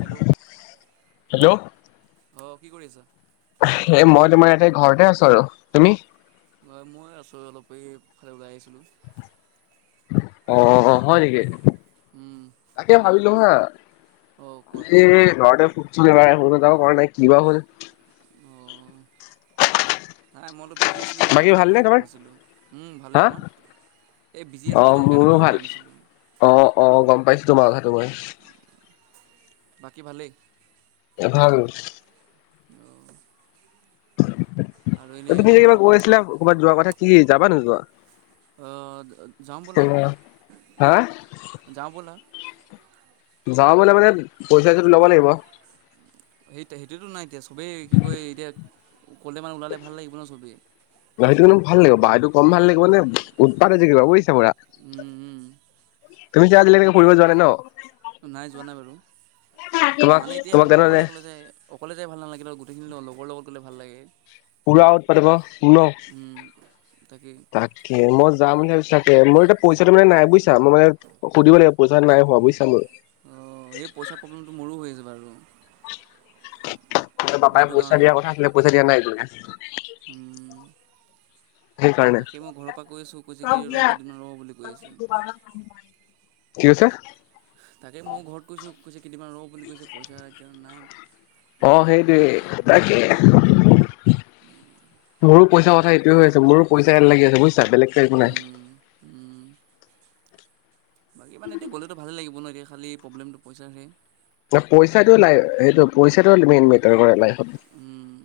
Hello অ hello কি কৰি আছা? এ মই তোমাৰ ইয়াতে ঘৰতে আছোঁ আৰু, তুমি? মই [unintelligible] অলপ এইফালে ওলাই আহিছিলোঁ। [unintelligible] অ', অ, অ, হয় নেকি, তাকে ভাবি [unintelligible] অঁ কোৱা এ ল'ৰাটো [unintelligible] কি'বা হ'ল? অ নাই মই অলপ বিজি আছিলো সেইটো বাকী কাৰণে ভালনে কৰিব পৰা তোমাৰ নাছিলোঁ। ভালেই, হা তোমাৰ? এই বিজি অ আছিলো যে সেইকাৰণে মোৰো কৰিব ভাল পৰা নাছিলো। অ অ গম পাইছো তোমাৰ কথাটো মই বাকী ভালেই। এ ভাল। অ' তুমি যে কিবা কৈ আছিলা ক'ৰবাত যোৱাৰ কথা কি যাবা নোযোৱা আহ যাওঁ বোলা হা যাওঁ ব'লা যাওঁ বলে মানে পইচাটো ল'ব লাগিব সেই কলে মানে ওলালে ভাল লাগিব ন চবিেই অ' সেইটো কম ভাল লাগিব বা সটো কম ভাল লাগিব মানে উৎপাতে যে কিব বুজিছ পুৰা উম উম তুমি যে আজিলেকে ফুৰিব যোৱা নাই ন নাই যোৱা নাই বাৰু তোমাক মানে এতিয়া তোমাক তেনেহ'লে অকলে অকলে যায় অকলে যাই ভাল নালাগে ল লগৰ লগত গ'লে ভাল লাগে। পুৰা উৎপাত হব ন, উম, তাকেই তাকে মই যা যাম বুলি ভাবিছো তাকে মোৰ এতিয়া পইচা টো মানে নাই বুইছা মই মানে সুধিব লাগিব পইচাটো নাই হোৱা বুজিছ মোৰ। অ এই পইচা প্ৰব্লেমটো মোৰো হৈ আছে বাৰু। ত পাপাই সেইটো পইচা দিয়া কাৰণেহে কথাছিলে ল, পইচা দিয়া নাই। [unintelligible] উম, সেইকাৰণে তাকে মই ঘৰৰ পৰা কৈ আছোঁ কৈছে কি ৰ কেইদিন ৰ বুলি কৈ আছে। কি কৈছে? তাকে মই ঘৰত কৈছো কেইদিনমান ৰ বুলি কৈছে পইচা এতিয়া নাই। অ সেইটোৱে এই তাকে মোৰো পইচা কথা এইটোৱে মোৰো পইচা লাগি আছে বুই ছা বেলেগটো একো নাই। উম, উম, বাকী মানে এতিয়া গ'লেতো ভালেই লাগিব ন এতিয়া খালি প্ৰব্লেমটো পইচাৰ হে। পইচাটো নাই সেইটো পইচাটো মেইন মেটাৰ কৰে লাইফ ফত। উম,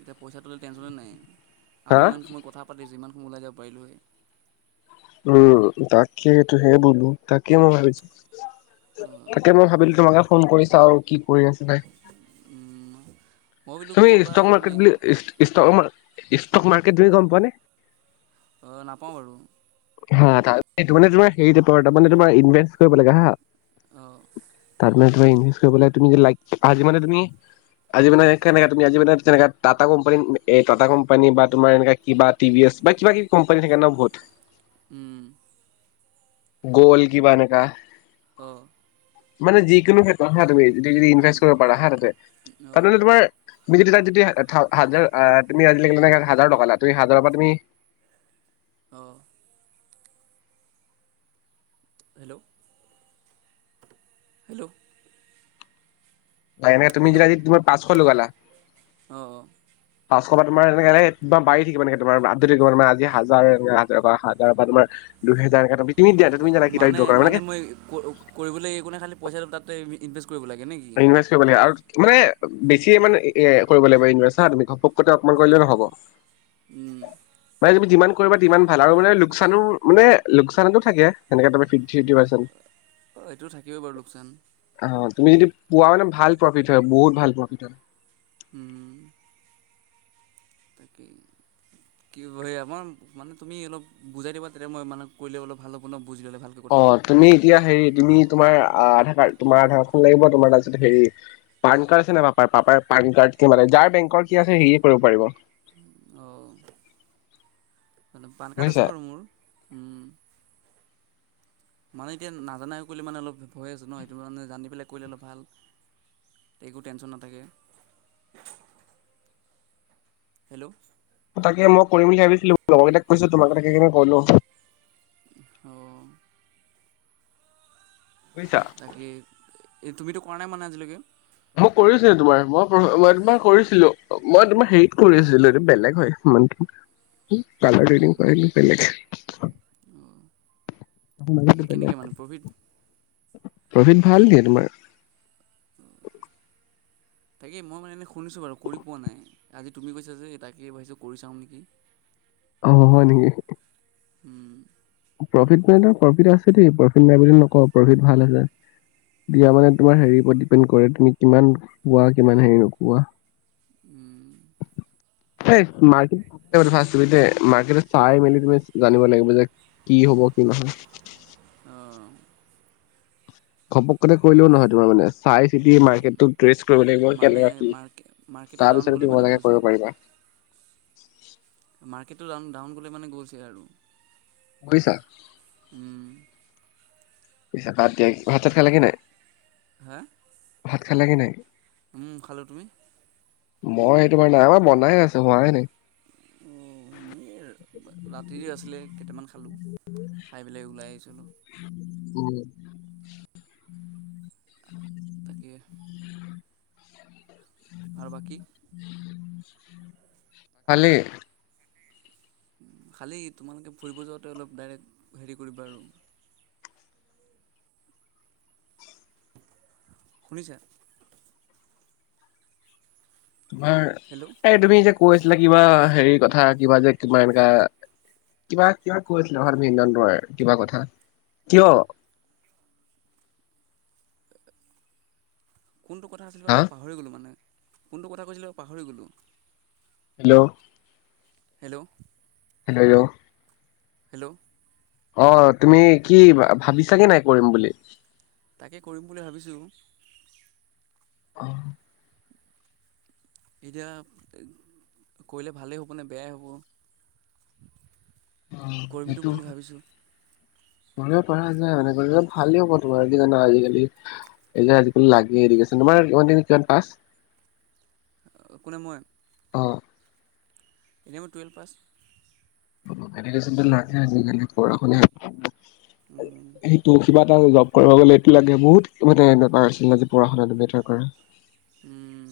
এতিয়া পইচাটো'লে টেনশ্যনে নাই। আমি হা ইমান সময় কথা পাতি যিমান ওলাই যাব পাৰিলো হয়। উম তাকে তু সেই বোৰ তাকেই মই ভাবিছোঁ। অ' তাকে মই ভাবিলো তোমাকে ফোন কৰি চাওঁ। কি কৰি আছ নাই উম, মই বোলো তুমি ক'ত বা ষ্টক তুমি মাৰ্কেট বুলি ষ্টক মাৰ ষ্টক মাৰ্কেট তুমি গম পোৱা নে? অ নাপাওঁ বাৰু। হা তাতে তোমাৰ হৰি তাৰে তোমাৰ ইভেষ্ট কৰিব লাগে হা। অঁ। কিবা ইনভেষ্ট কৰিব লাগে তুমি লাইক আজি মানে তুমি আজি মানে একমেয়া তুমি আজি মানে তেনেকা টাটা কোম্পানীত এটা কোম্পানী বা তোমাৰ এ কিবা টিভিএছ বা কিবা কিবি কোম্পানী থাকে ন বহুত। উম। গল কিবা এনেকা। অ। মানে যিকোনো ঠাইত আহা তুমি য যদি ইনভেষ্ট কৰিব পাৰা হা তাতে, অঁ তাতে তোমাৰ তুমি যদি তাত যদি হাজাৰ আহ তুমি আজিলিলে হাজাৰ টকা লা তুমি হাজাৰৰ পৰা তুমি অ। হেল্ল' হেল্ল' বা এনে যেতিয়া যি পাঁচ কত 'লগা'লা? অ' পাঁচশ তোমাৰ এনে তোমাৰ বাৰি থাকিব এনে থাকিব আজি হাজাৰ বা হাজাৰ তোমাৰ দুহেজাৰ তুমি দিয়া তুমি জানা কেইটা মানে উইড্ৰ কৰা মানে মই কৰিবলৈ একো নাই খালী পইচাটো তাতে ইনভেষ্ট কৰিব লাগে নে কি ইনভেষ্ট কৰিব লাগে আৰু মানে বেছি ইনভেষ্ট কৰিব লাগিব ইছা তুমি ঘপকক অকমান কৰিলে নহ'ব উম মানে যিমান কৰিবা মান ভাল আৰু মানে লোকচানো মানে লোকচানতো থাকে সেকে ত ফিফ ফিফট পাৰ্চেণ্ট অ এইটো থাকিব বাৰু লোকচান অ তুমি যদি পোৱা মানে ভাল প্ৰফিট হয় বহুত ভাল প্ৰফিট হয় উম তাকে কি হে আমাৰ মানে তুমি অলপ বুজাই দিবা তেতিয়া মই মানে কৰিলে অলপ ভাল হ'ব ন বুজি ল'লে ভালকৈ অ কথাটো তুমি এতিয়া হেৰি তুমি তোমাৰ আধাৰ কাৰ্ডৰ তোমাৰ আধাৰ কাৰ্ডৰ লাগিব তোমাৰ তাৰছত হ পান কাৰ্ড আছে ন পাপাৰ পান কাৰ্ড কি মানে যাৰ বেংকৰ কি আছে সেয়ে কৰিব পাৰিব অ' মানে পান কাৰ্ড বুজিছা? আছে বাৰু মোৰ মানে এতিয়া নাজানাই কৰিলে মানে অলপ ভয় আছো ন সেইটো মান জানি পেলাই কৰিলে অলপ ভাল একো টেনচন নাথাকে হেল্ল' তাকে মই কৰিম বুলি ভাবিছিলো লগৰ কেইটাক কৈ তোমালোকেই কৰি লো অ বুজিছা এ তুমিতো কৰা নাই মানে আজিলৈকে মই কৰিছিলো তোমাৰ মই ম তোমাৰ কৰিছিলো মই তোমাৰ হেৰিত কৰি আছিলো এই অঁ বেলেগ হয় মানে এই তাতে টো কেনেকৈ বেলেগ মানে প্ৰফিট প্ৰফিট ভাল ন তোমাৰ তাকে মই মানে এনে শুনিছো বাৰু কৰি পোৱা নাই আজি তুমি কৈছা যে তাকে ভাবিছো কৰি চাওঁ নেকি আহ হয় নেকি উম প্ৰফিট ন প্ৰফিট আছে দেই প্ৰফিট নাই বুলি নকওঁ প্ৰফিট ভাল আছে দিয়া মানে তোমাৰ হেৰি [unintelligible] উম। [unintelligible] কি হ'ব, কি নহয়? আহঁ। ঘপক কেনে কৰিলেও নহয় তোমাৰ মানে চাই চিতি মাৰ্কেটত [unintelligible] কৰিব লাগিব মানে কেনেকুৱা কি মাৰ্কে মাৰ্কেটটো ডাউন তাৰপিছত গ'লে তুমি মানে ভালকে গৈছে কৰিব পাৰিবা। উ [unintelligible] মাৰ্কেটটো ডাউন ডাউন গ'লে মানে গৈলছে আৰু উম, [unintelligible] [unintelligible] ভাত-চাত খালা কি নাই? হা? খালে গে নাই উম খালোঁ, তুমি? মই সেইটো মানে নাই, আমাৰ বনাই আছে হোৱাই নাই। অ' মই ৰাতিৰে আছিলে কেইটামান খালোঁ, খাই পেলাই ওলাই আহিছোঁ অলপ। উম। তাকে। আৰু বাকী খালি? খালী তোমালোকে ফুৰিব যাওঁতে অলপ ডাইৰেক্ট হেৰি কৰিবা আৰু শুনিছ তোমাৰ হেল্ল' এই তুমি যে কৈছিলে কিবা হেৰি কথা কিবা যে কিবা এনেকাা কিবা কিবা কৈ আছিলে ঘৰত ভৰ কিবা কথা কিয় কোনটোথা আছিল বাু হা মই পাহৰি গলো মানে কোনটো কথা কৈছিলে পাহৰি গ'লোঁ, হেল্ল' হেল্ল' হেল্ল হেল্ল' অ তুমি কি ভাবিছাগে নাই কৰিম বুলি, তাকে কৰিম বুলি ভাবিছোঁ। হয়, এতিয়া কৰিলে ভালেই হ'বনে বেয়াই হ'ব অ কৰিমটো সেইটো বুলি ভাবিছোঁ। পৰা যায় মান ভালেই হ'ব তোমাৰ কি জানা আজিকালি এই যে লাগে এৰিছে তোমাৰ - - ক নিক পছ [unintelligible] কোনে মই অ' সিও টুৱেলভ পাছ [unintelligible] অ' এনেকে যেনিবা [unintelligible] আজিকালি পঢ়া শুনা। সেইটো কিবা জব কৰিব গলে এইটো লাগে বহুত মানে এনো আছিল নেি পঢা শুনাটো মেটাৰ কৰা উম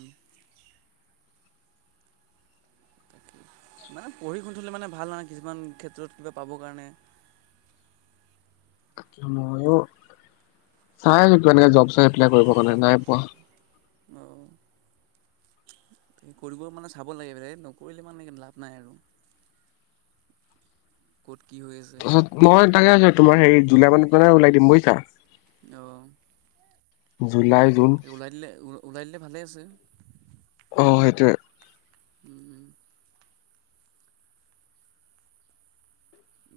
মানে পঢ়ি শুথে মানে ভাল নহ কিছুমান ক্ষেত্ৰত কিবা পাবৰ কাৰণে ময়ো চাইছ এনেক জব চাই এপ্লাই কৰিব কাৰণে নাই পোৱা আহ কৰিব মানে চাব লাগে ব নকৰিলে মানে লাভ নাই আৰু কত কি হৈ আছে তাৰপিছত মই তাকে আছো তোমাৰ হেৰি জুলাই মানত মানে ওাই দিম বুজিছা অ জুলাই জুন এই ওলাই দিলে ওলাই দিলে ভালে আছে। তে উম উম!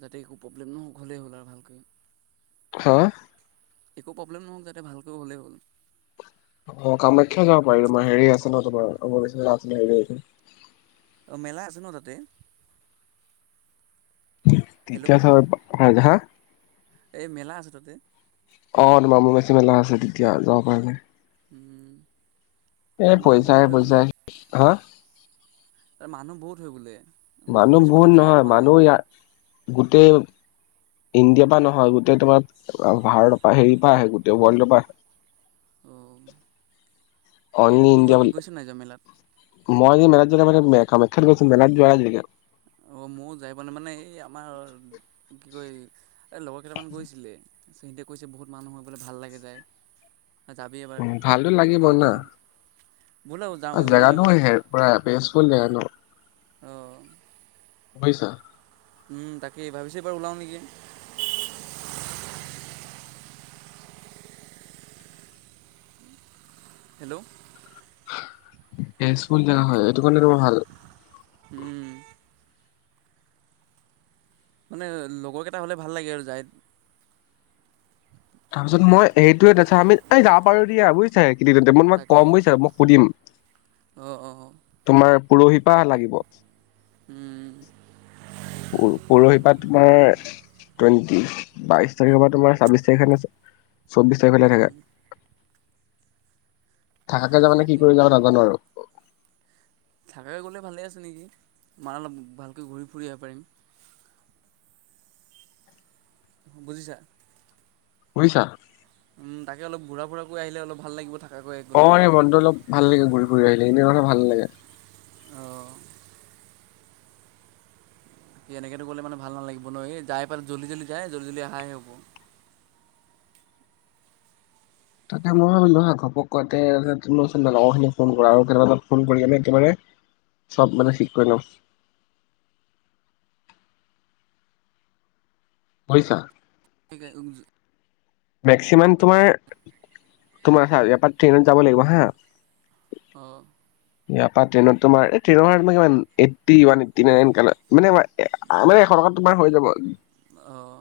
যাতে একো প্ৰব্লেম নহয় হ'লেই হ'ল আৰু ভালকৈ হা! ! একো প্ৰব্লেম নহওক যাতে ভালকৈ হ'লেই হ'ল অ কামাখ্যা যাব পাৰি তোমাৰ হেৰি আছে ন তোমাৰ অ হ মেলা আছে না আতে, হেল্ল' তেতিয়া চাব পাৰো। হ হা! এই মেলা আছে ততে, অ অম্বুবাচী মেলা আছে তেতিয়া যাব পাৰে। হম! এ পইচাই পইচাই হা মানুহ বহুত হৈ বোলে, মই মানুহ শুনিছোঁ মানে বহুত যাই নহয় পোৱা নাই মানুহ ইয়াত গোটেই ইণ্ডিয়াৰ পৰা নহয় গোটেই তোমাৰ ভাৰতৰ পৰা হেৰি পৰা আহে গোটেই ৱৰ্ল্ডৰ পৰা আহে, অ'! কিন্তু অনলি তুমি গৈ ইণ্ডিয়া বুলি গৈছা নাই যোৱা মেলাত মই যে মেলাত য মান কামাখ্যাত গৈছো মেলাত যোৱা জেগা অ মোৰ যাই পোৱা নাই মানে এই আমাৰ, কি কৈ এই লগৰ কেইটামান গৈছিলে। সিহতে গৈছে বহুত মানুহ হৈ বলে ভাল লাগে যায়। জাবি এবাৰ উম মানে, জেগা নো হে প বেছফুল জেগা আহ! বুজিছা, উম তাকেই ভাবিছো এইবাৰ ওলাও নেকি হেল্ল'! সুল যা হয় এইটো কাৰণে ৰ ভাল, উম! মানে লগৰকেইটা হ'লে ভাল লাগে আৰু যাই, তাৰপিছত মই সেইটোয়ে দেছা আমি এই যা পাৰো দিয়া বুজিছ। ই তোমাক তাকেই কম বুজিছা মই সুধিম অঁ অঁ তোমাৰ পৰহিপা লাগিব। উম! পৰহি পৰাা তোমাৰ টুৱেণ্ন্টি বাইশ তাৰিখৰ পৰা তোমাৰ ছাব্বিশ তাৰিখে, চৌববিশ এব্ৰেল উম থকাত, থাকে যাব মানে কি তাকেই কৰি যাব নাজানো আৰু থাকৈ গ'লে ভালে আছে নেকি মাৰ অলপ ভালকৈ ঘূৰি ফুৰি আহিব পাৰিম বুজিছা বুজিছা উম তাকে অল ঘুৰাাুৰাৰাকৈ আহিলে অলপ ভাল লাগিব থাকে অ এই বন্টো অলপ ভাল লাগে গ'ল ঘুৰি আহিলে এনে মথাে ভাল লাগে অঁ স এনেকেতো গ'লে মানে ভাল নালাগিব ন এই যাই পেলাই জল্দি জল্দি যাই জল্দি জলদি অহাইে হ'ব তাতে মই ঘপক কচোন লগৰ খিনি ফোন কৰা আৰু কেেইয়াব ফোন কৰি আমি একেবাৰে চব মানে ঠিক কৰি লওঁ পৈছা ে মেক্সিমাম তোমাৰ তোমাৰ ইয়াৰপ ট্ৰেইনত যাব লাগিব হা আহ ইয়াৰ পৰা ট্ৰেইনত তোমাৰ এইটনৰম এইটৱ মানে ম এশ টকাত তোমাৰ হৈ যাব অঁ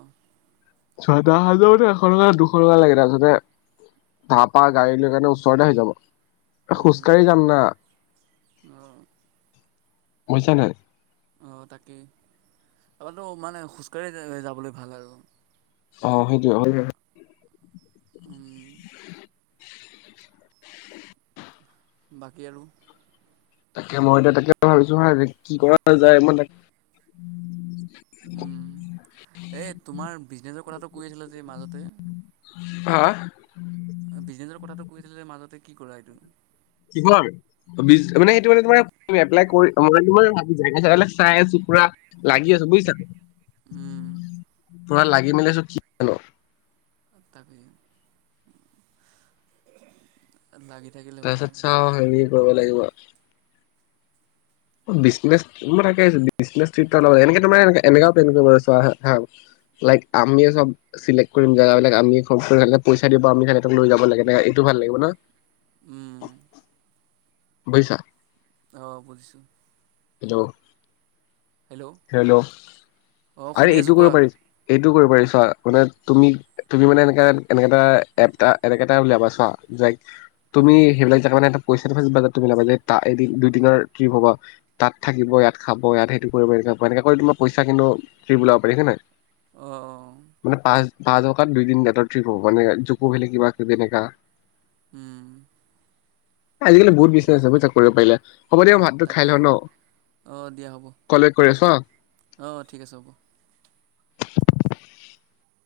ছয় দ হাজাৰো এশ টকা দুশ টকা লাগে তাৰপিছতে তাৰ পৰাা গাড়ী লৈ কাৰণে ওচৰতে হৈ যাব উম খোজকাঢ়ি যাম ন অঁ বুজছা নে অ তাকেই তপৰাো মানে খোজ কঢ়ি যাবলৈ ভাল আৰু অ সেইটোোৱে উম বাকী আৰুলু তাকে মই এতিয়া তাকে ভাবিছো হয় কি কৰা যায় মই তে উম এই তোমাৰ বিজনেচৰ কথাটো কৈ আছিলা যে মাজতে হা বিজনেছৰ কথাটো কৈ আছিল যে মাজতে কি কৰা এইটো কি মানে সেইটো মানে ত এপ মই জ চাক চাইছোুৰা লাগি আছে বুজিছা উম পুৰা লাগি মেলি চো কিান তাক তাৰপিছত চাওঁ হে কৰিব লাগিব মই থাকেত এ এনে তো লাইক আমিয়ে চব চেক্ কৰিম জেগাবিলাক আমিয় পইচা দিব আমি লৈ যাব লাগে এ এইটো ভাল লাগিব ন উম বৈছা আহঁ বুজিছোঁ হেল্লো হেল্ল' অঁ আৰে শুনি এইটো আছোঁ কৰিব কোৱা পাৰিছ এইটো কৰিব পাৰিছা মানে তুমি তুমি মানে এনেকা এনেক এটা এপ এটা এনেক এটা উলিয়াবা ছোৱা তুমি উম সেইবিলাক জাগা মানে পইচাটো বাজেতটো মিলাবা যে এদিন দুইদিনৰ ট্ৰিপ হ'ব তাত থাকিব ইয়াত খাব ইয়াত সেইটো কৰিব এনে মানে এনে কৰি তোমাৰ পইচা কিন্তু কৰি ওলাব পাৰ হয় নে নহয় অঁ মানে পাঁচ বা জকাত দুইদিন দৰ ট্ৰিপ হ'ব মানে জুকো ভেলেকি কিবা কিবি এনেকা উম আজিকালি বহুত বিজনেছ আছে এবাৰ চেক কৰিবা পাৰিলে। হ'ব দিয়ক মই ভাতটো খাই লওঁ তাকেই ন'। ক'লে কৰি আছো হা অ', ঠিক আছে হ'ব।